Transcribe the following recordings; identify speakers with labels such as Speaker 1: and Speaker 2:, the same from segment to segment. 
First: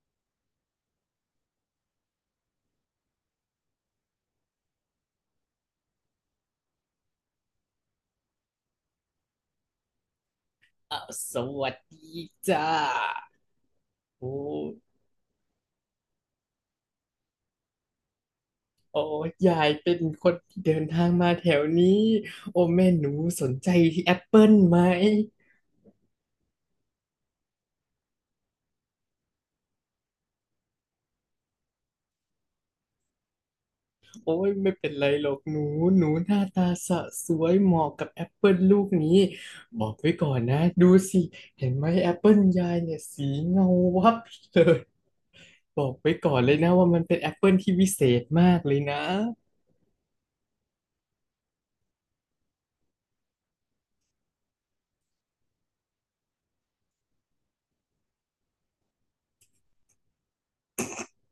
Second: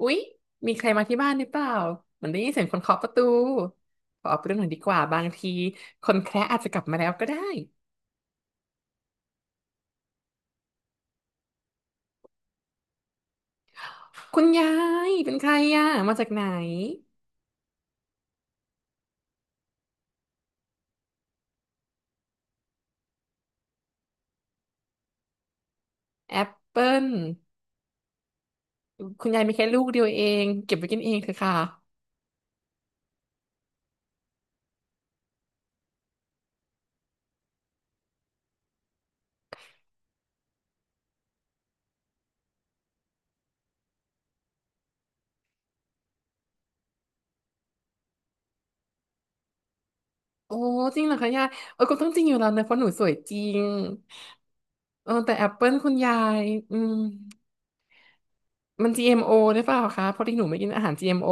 Speaker 1: อุ๊ยมีใครมาที่บ้านหรือเปล่าเหมือนได้ยินเสียงคนเคาะประตูขอออกไปดูหน่อยดีกว่าบางทีคนแคระอาจจะกลับมาแล้วก็ได้
Speaker 2: อ่ะสวัสดีจ้า โอ้
Speaker 1: คุณยายเป็นใครอ่ะมาจากไหน
Speaker 2: โอ้ยายเป็นคนที่เดินทางมาแถวนี้โอ้แม่หนูสนใจที่แอปเปิลไหม
Speaker 1: แอปเปิลคุณยายมีแค่ลูกเดียวเองเก็บไว้กินเองเถอะค่ะ
Speaker 2: โอ้ยไม่เป็นไรหรอกหนู หนูหน้าตาสวยเหมาะกับแอปเปิลลูกนี้ บอกไว้ก่อนนะดูสิ เห็นไหมแอปเปิลยายเนี่ยสีเงาวับเลย บอกไว้ก่อนเลยนะว่ามันเป็นแอปเปิลที่วิเศษมากเลยนะ
Speaker 1: โอ้จริงเหรอคะยายเออก็ต้องจริงอยู่แล้วเนอะเพราะหนูสวยจริงเออแต่แอปเปิลคุณยายอืมมัน GMO หรือเปล่าคะเพราะที่หนูไม่กินอาหาร GMO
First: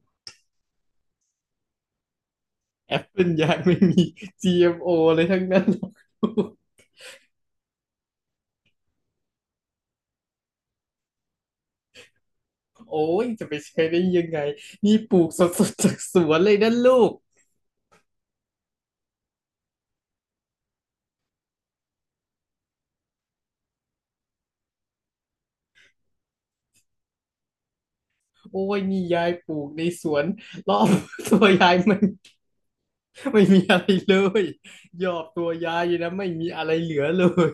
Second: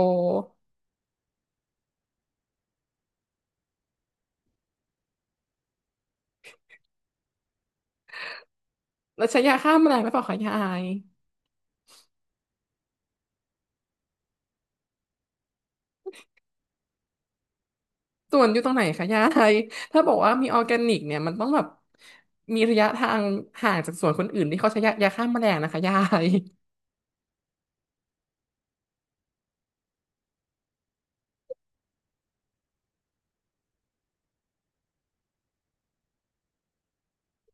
Speaker 2: แอปเปิลยายไม่มี GMO เอ็มโอเลยทั้งนั้นหรอก
Speaker 1: แล้วใช้ยาฆ่าแมลงหรือเปล่าคะยาย
Speaker 2: โอ้ยจะไปใช้ได้ยังไงนี่ปลูกสดๆจากสวนเลยนะลูก
Speaker 1: สวนอยู่ตรงไหนคะยายถ้าบอกว่ามีออร์แกนิกเนี่ยมันต้องแบบมีระยะทางห่างจากสวนคนอื่นที่เขาใช้ยาฆ่าแมลงนะคะยาย
Speaker 2: โอ้ยนี่ยายปลูกในสวนรอบตัวยายมัน ไม่มีอะไรเลยยอดตัวยายอยู่นะไม่มีอะไรเหลือเลย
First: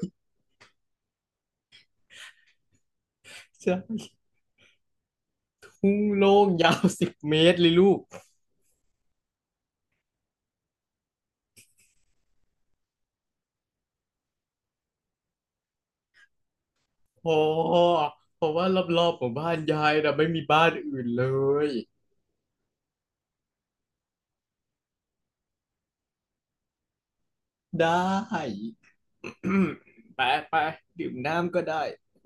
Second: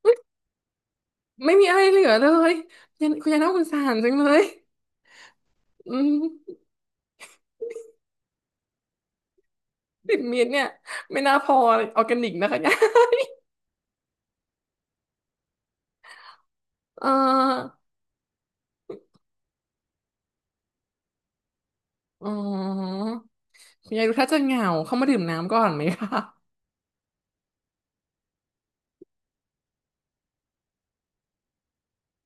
Speaker 1: ไม่มีอะไรเหลือเลยยันคุณยายน่า สงสารจั
Speaker 2: ใช่
Speaker 1: งเลย
Speaker 2: ทุ่
Speaker 1: อื
Speaker 2: ง
Speaker 1: ม
Speaker 2: โล่งยาว10 เมตรเลยลูก
Speaker 1: 10 เมตรเนี่ยไม่น่าพอออร์แกนิกนะคะยาย เ
Speaker 2: พอ
Speaker 1: ออ
Speaker 2: เพราะว่ารอบๆของบ้านยายนะไม่มีบ้านอื่นเลย
Speaker 1: อ๋อคุณยายดูถ้าจะเหงาเข้ามาดื่มน้ำก่อนไหมคะ
Speaker 2: ได้ ไปไปดื่มน้ำก็ได้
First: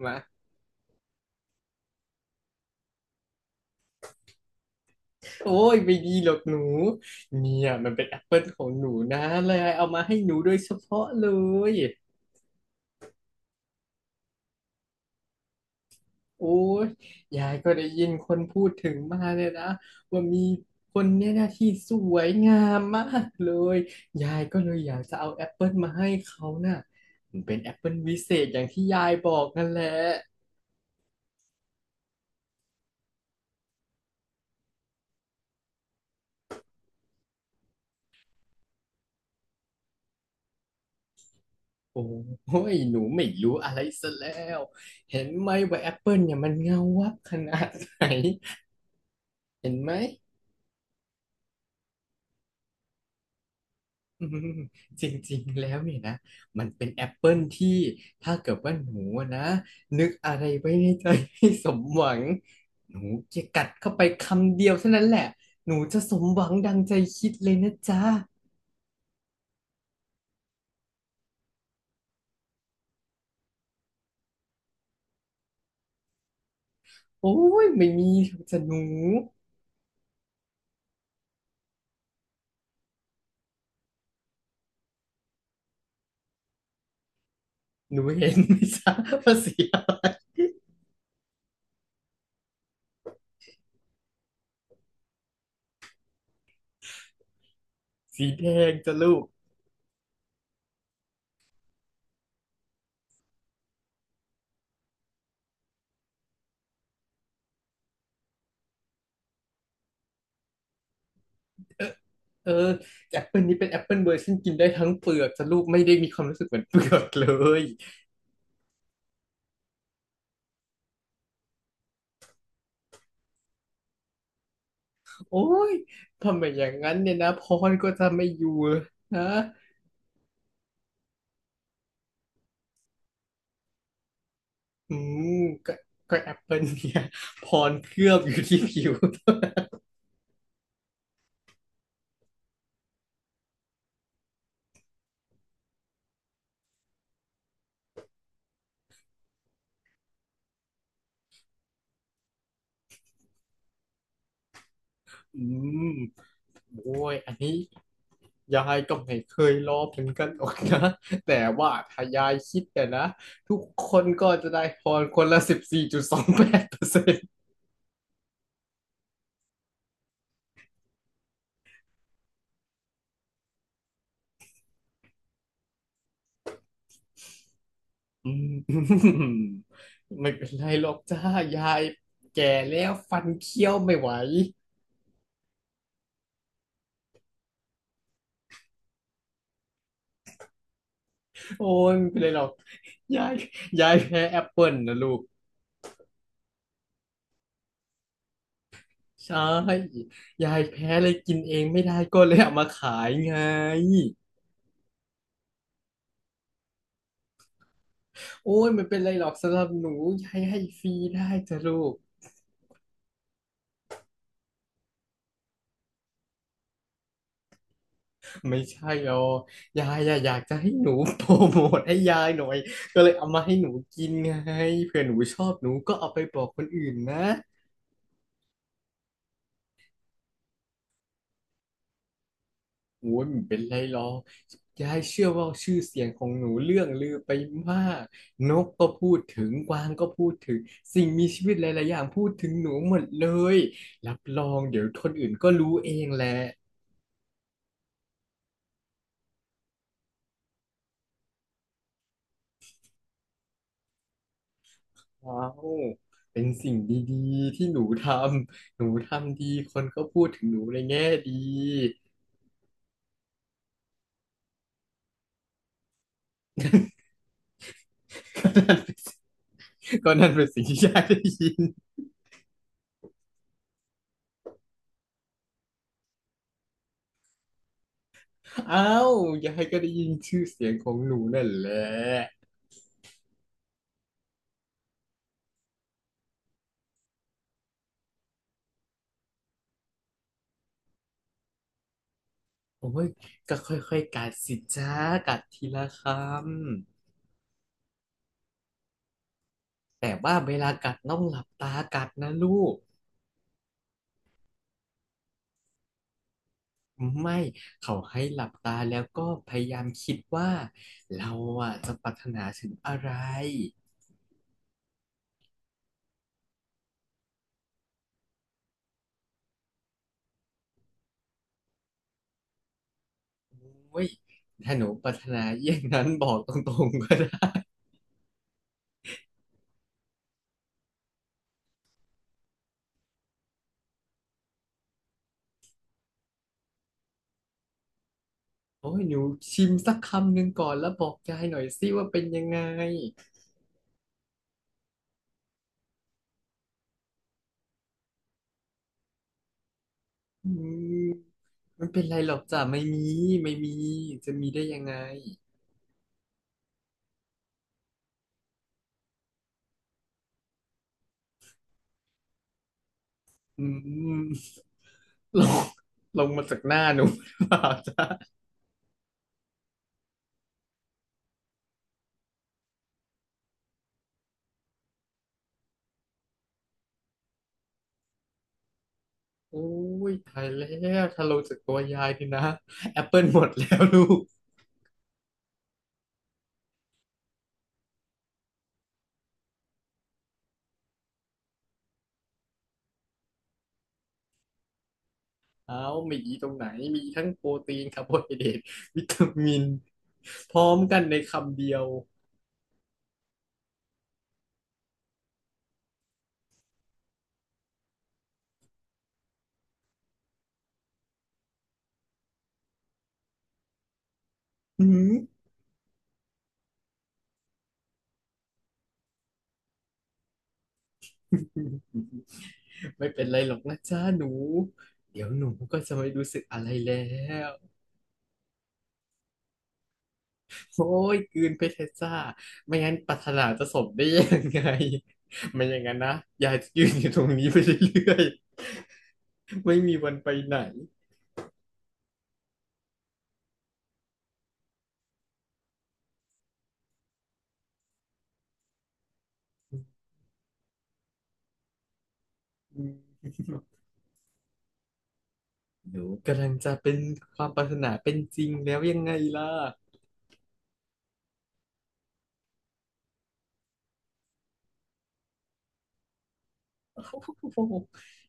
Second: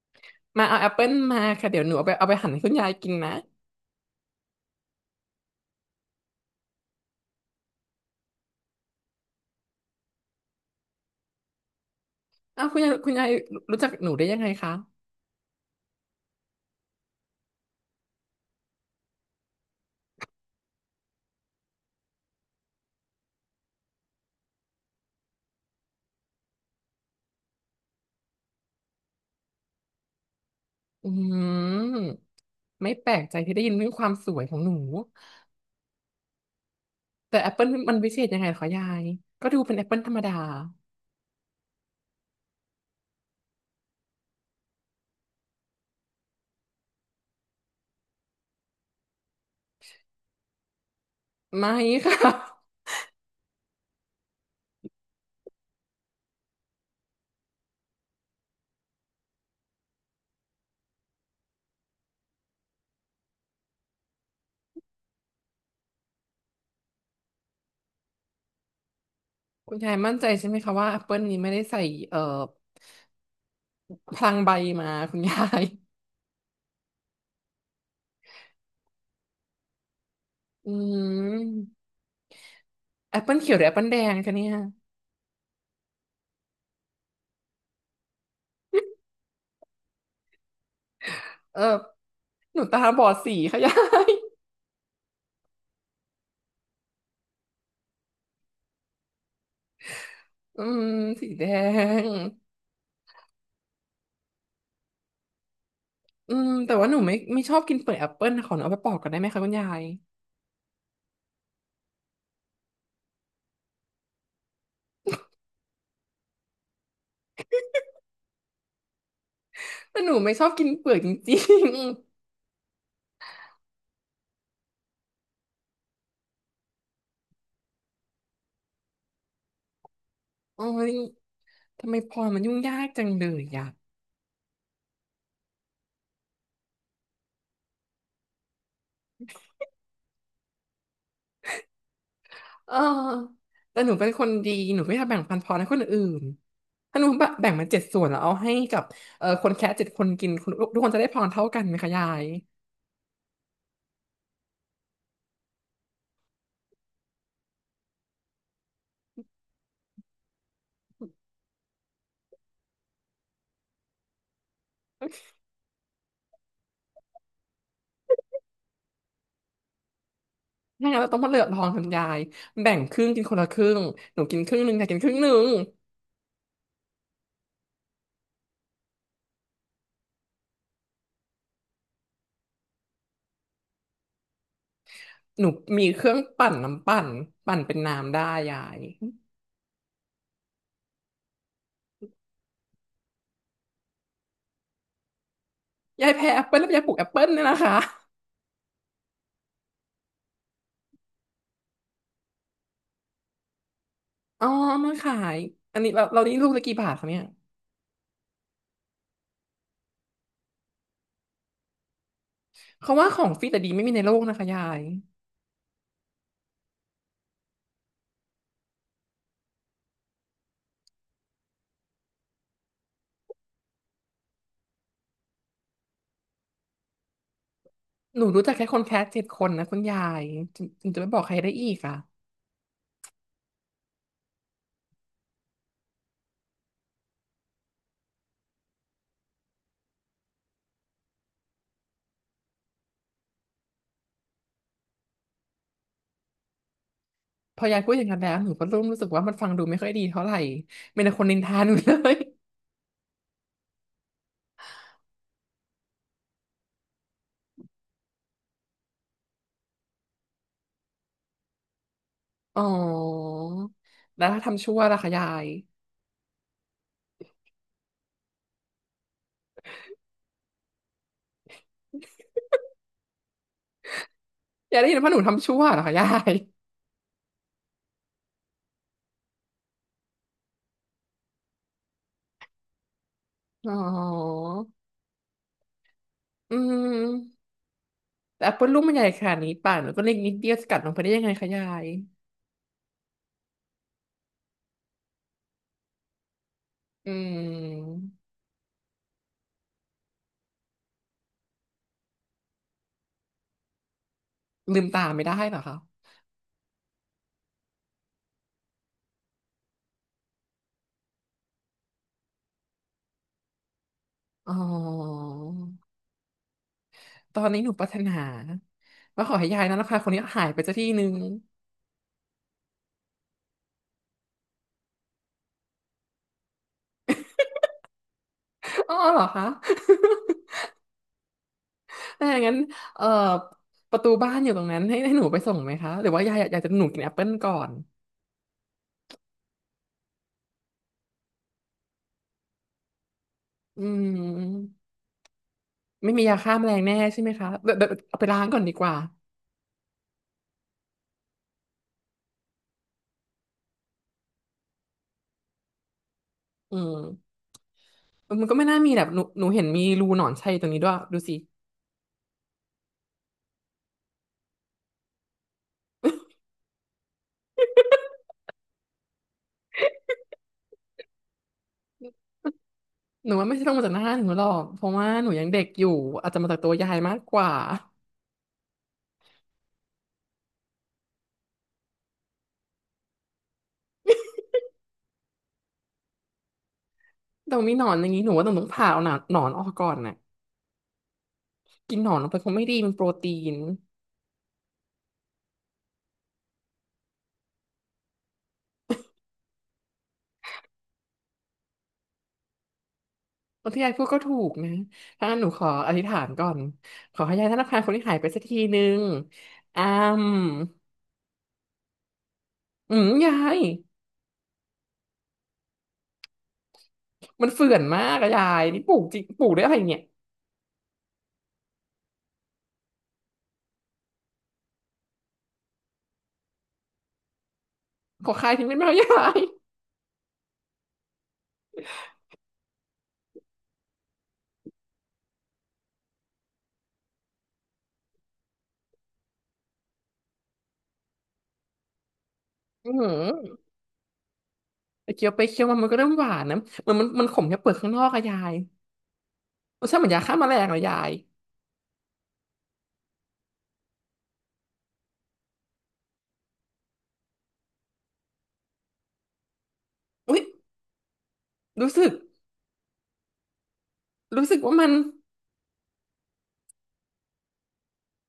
Speaker 2: มา
Speaker 1: มาเอาแอปเปิลมาค่ะเดี๋ยวหนูเอาไปหั่นให้คุณยายกินนะ
Speaker 2: โอ้ยไม่ดีหรอกหนู เนี่ยมันเป็นแอปเปิลของหนูนะเลยเอามาให้หนูโดยเฉพาะเลย
Speaker 1: อ้าวคุณยายคุณยายรู้จักหนูได้ยังไงคะ
Speaker 2: โอ้ยยายก็ได้ยินคนพูดถึงมาเลยนะว่ามีคนเนี่ยนะที่สวยงามมากเลย ยายก็เลยอยากจะเอาแอปเปิลมาให้เขาน่ะมันเป็นแอปเปิลวิเศษอย่างที่ยายบอกนั่นแหละ
Speaker 1: อืมไม่แปลกใจที่ได้ยินเรื่องความสวยของหนูแต่แอปเปิลมันวิเศษยังไงเหรอคะยายก็ดูเป็นแอปเปิลธรรมดา
Speaker 2: โอ้ยหนูไม่รู้อะไรซะแล้ว เห็นไหมว่าแอปเปิลเนี่ยมันเงาวับขนาดไหนเห็นไหม
Speaker 1: ไม่ค่ะ
Speaker 2: อืมจริงๆแล้วเนี่ยนะ มันเป็นแอปเปิลที่ถ้าเกิดว่าหนูอะนะนึกอะไรไว้ในใจให้สมหวังหนูจะกัดเข้าไปคำเดียวเท่านั้นแหละหนูจะสมหวังดังใจคิดเลยนะจ๊ะ
Speaker 1: คุณยายมั่นใจใช่ไหมคะว่าแอปเปิลนี้ไม่ได้ใส่เอ่อพลังใบมาคุณยาย
Speaker 2: โอ้ยไม่มีจะหนู
Speaker 1: อืมแอปเปิลเขียวหรือแอปเปิลแดงคะเนี่ย
Speaker 2: หนูเห็นไหมจ๊ะ ว่าสีอะไร
Speaker 1: เออหนูตาบอดสีค่ะยาย
Speaker 2: สีแดงจ้ะลูก
Speaker 1: อืมสีแดงแต่ว่าหนูไม่ชอบกินเปลือกแอปเปิลนะขอหนูเอาไปปอกก่อนได้ไหมคะคุณยาย
Speaker 2: เออเออแอปเปิลนี้เป็นแอปเปิลเวอร์ชันกินได้ทั้งเปลือกจ้ะลูกไม่ได้มีความรู้สึกเหมือนเปลือกเลย
Speaker 1: แต่หนูไม่ชอบกินเปลือกจริง
Speaker 2: โอ้ยทำไมอย่างนั้นเนี่ยนะพรก็จะไม่อยู่นะ
Speaker 1: ๆ โอ้ย ทำไมพรมันยุ่งยากจังเลยอ่ะ
Speaker 2: อืมก็ก็แอปเปิลเนี่ย พรเคลือบอยู่ที่ผิว
Speaker 1: เออแต่หนูเป็นคนดี หนูไม่ทำแบ่งปันพรให้คนอื่นถ้าหนูแบ่งมัน7 ส่วนแล้วเอาให้กับคนแค่เจ็ดคนกินคนทุกคนจะได้พรเท่ากันไหมคะยาย
Speaker 2: อืมโอ้ยอันนี้ยายก็ไม่เคยรอเหมือนกันหรอกนะ แต่ว่าถ้ายายคิดเนี่ยนะทุกคนก็จะได้พรคนละ14.28%
Speaker 1: ถ้างั้นเราต้องมาเลือกพรคนยายแบ่งครึ่งกินคนละครึ่งหนูกินครึ่งหนึ่งยายกินครึ่งหนึ่ง
Speaker 2: อืม ไม่เป็นไรหรอกจ้า ยายแก่แล้วฟันเคี้ยวไม่ไหว
Speaker 1: หนูมีเครื่องปั่นน้ำปั่นเป็นน้ำได้ยาย
Speaker 2: โอ้ยไม่เป็นไรหรอก ยายยายแพ้แอปเปิลนะลูก
Speaker 1: ยายแพ้แอปเปิ้ลแล้วยายปลูกแอปเปิ้ลเนี่ยนะคะ
Speaker 2: ใช่ยายแพ้เลยกินเองไม่ได้ก็เลยเอามาขายไง
Speaker 1: อ๋อมาขายอันนี้เรานี่ลูกละกี่บาทคะเนี่ย
Speaker 2: โอ้ยไม่เป็นไรหรอกสำหรับหนูยายให้ฟรีได้จ้ะลูก
Speaker 1: เขาว่าของฟรีแต่ดีไม่มีในโลกนะคะยาย
Speaker 2: ไม่ใช่หรอกยายอะอยากจะให้หนูโปรโมทให้ยายหน่อยก็เลยเอามาให้หนูกินไงเผื่อหนูชอบหนูก็เอาไปบอกคนอื่นนะ
Speaker 1: หนูรู้จักแค่คนแคส7 คนนะคุณยายถึงจะไม่บอกใครได้อีกอ่ะ
Speaker 2: โอ้ยมันเป็นไรหรอกยายเชื่อว่าชื่อเสียงของหนูเรื่องลือไปมากนกก็พูดถึงกวางก็พูดถึงสิ่งมีชีวิตหลายๆอย่างพูดถึงหนูหมดเลยรับรองเดี๋ยวคนอื่นก็รู้เองแหละ
Speaker 1: พอยายพูดอย่างนั้นแล้วหนูก็เริ่มรู้สึกว่ามันฟังดูไม่ค่อยดีเท่าไหร่มีแต่คนนินทาหนูเลย
Speaker 2: ว้าวเป็นสิ่งดีๆที่หนูทำดีคนก็พูดถึงหนูในแง่ดี
Speaker 1: อ๋อแล้วถ้าทำชั่วล่ะคะยาย
Speaker 2: ก็นั่นเป็นสิ่งที่ยายได้ยิน
Speaker 1: ยายได้ยินว่าหนูทำชั่วเหรอคะยาย
Speaker 2: อ้าวยายก็ได้ยินชื่อเสียงของหนูนั่นแหละ
Speaker 1: อ๋ออืมแต่แอปเปิลลูกมันใหญ่ขนาดนี้ป่านหนูก็เล็กนิดเดียวจะกัดลงไปได้ยังไงคะยาย
Speaker 2: โอ้ยก็ค่อยๆกัดสิจ้ากัดทีละค
Speaker 1: อืม
Speaker 2: ำแต่ว่าเวลากัดต้องหลับตากัดนะลูก
Speaker 1: ลืมตาไม่ได้เหรอคะ
Speaker 2: ไม่เขาให้หลับตาแล้วก็พยายามคิดว่าเราอ่ะจะปรารถนาถึงอะไร
Speaker 1: อ๋อตอนนี้หนูปรารถนาว่าขอให้ยายนั้นราคาคนนี้หายไปสักทีนึง
Speaker 2: โอ้ยถ้าหนูปรารถนาอย่างนั้นบอกตรงๆก็ได้
Speaker 1: อ๋อเหรอคะ ถ้าอย่างนั้นเอ่อประตูบ้านอยู่ตรงนั้นให้หนูไปส่งไหมคะหรือว่ายายอยากจะหนูกินแอปเปิลก่อน
Speaker 2: โอ้ยหนูชิมสักคำหนึ่งก่อนแล้วบอกยายหน่อยสิว่าเป็นยังไง
Speaker 1: อืมไม่มียาฆ่าแมลงแน่ใช่ไหมคะเดี๋ยวเอาไปล้างก่อนดีกว่า
Speaker 2: อืมมันเป็นไรหรอกจ้ะไม่มีจะมีได้ยังไง
Speaker 1: อืมมันก็ไม่น่ามีแบบหนูเห็นมีรูหนอนชัยตรงนี้ด้วยดูสิ
Speaker 2: อืม ลงลงมาจากหน้าหนูหรือเปล่าจ๊ะ
Speaker 1: หนูว่าไม่ใช่ลงมาจากหน้าหนูหรอกเพราะว่าหนูยังเด็กอยู่อาจจะมาจากตัวยายมากกว่า
Speaker 2: โอ้ยตายแล้วถ้าลงจากตัวยายนี่นะแอปเปิลหมดแล้วลูก
Speaker 1: แต่มีหนอนอย่างนี้หนูว่าต้องผ่าเอาหนอนออกก่อนน่ะกินหนอนลงไปคงไม่ดีมันโปรตีน
Speaker 2: เอ้ามีอีตรงไหนมีทั้งโปรตีนคาร์โบไฮเดรตวิตามินพร้อมกันในคำเดียว
Speaker 1: ที่ยายพูดก็ถูกนะ ถ้างั้นหนูขออธิษฐานก่อนขอให้ยายธนาคารคนที่หายไปสักทีนึงอ้ามอืมยาย
Speaker 2: หืม
Speaker 1: มันเฟื่อนมากอะยายนี่ปลูกจริงปลูกได้อะไรเนี่ย
Speaker 2: ไม่เป็นไรหรอกนะจ๊ะหนูเดี๋ยวหนูก็จะไม่รู้สึกอะไรแล้ว
Speaker 1: ขอคายทิ้งได้ไหมอะยาย
Speaker 2: โอ้ยกลืนไปชรเพชรจ้าไม่งั้นปรารถนาจะสมได้ยังไง ไม่อย่างนั้นนะยายจะยืนอยู่ตรงนี้ไปเรื่อยๆ ไม่มีวันไปไหน
Speaker 1: อืมไปเคี้ยวไปเคี้ยวมามันก็เริ่มหวานนะเหมือนมันขมแค่เปลือกข้างนอกอะยายรสชาติเหมือนยาฆ่าแมลงเลยยาย
Speaker 2: หนูกำลังจะเป็นความปรารถนาเป็นจริงแล้วยังไงล่ะ
Speaker 1: อุ้ยรู้สึกรู้สึกว่ามัน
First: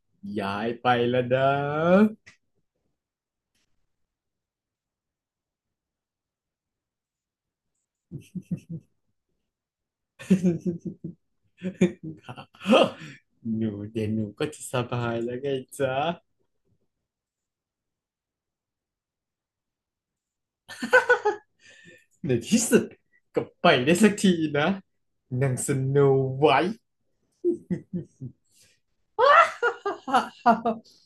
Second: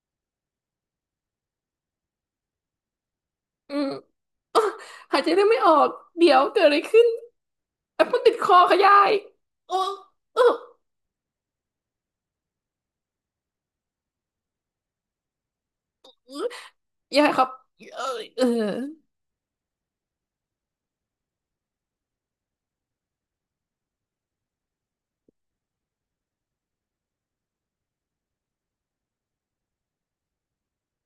Speaker 2: ย้ายไปแล้วนะ
Speaker 1: อืมอ๊ะหายใจได้ไม่ออกเดี๋ยวเกิดอะไรขึ้นแอปเปิลติดคอค่ะยายโอ้เออ
Speaker 2: หนูเดี๋ยวหนูก็จะสบายแล้วไงจ๊ะ
Speaker 1: ยายครับเออเออ
Speaker 2: ในที่สุดก็ไปได้สักทีนะนางสโนไวท์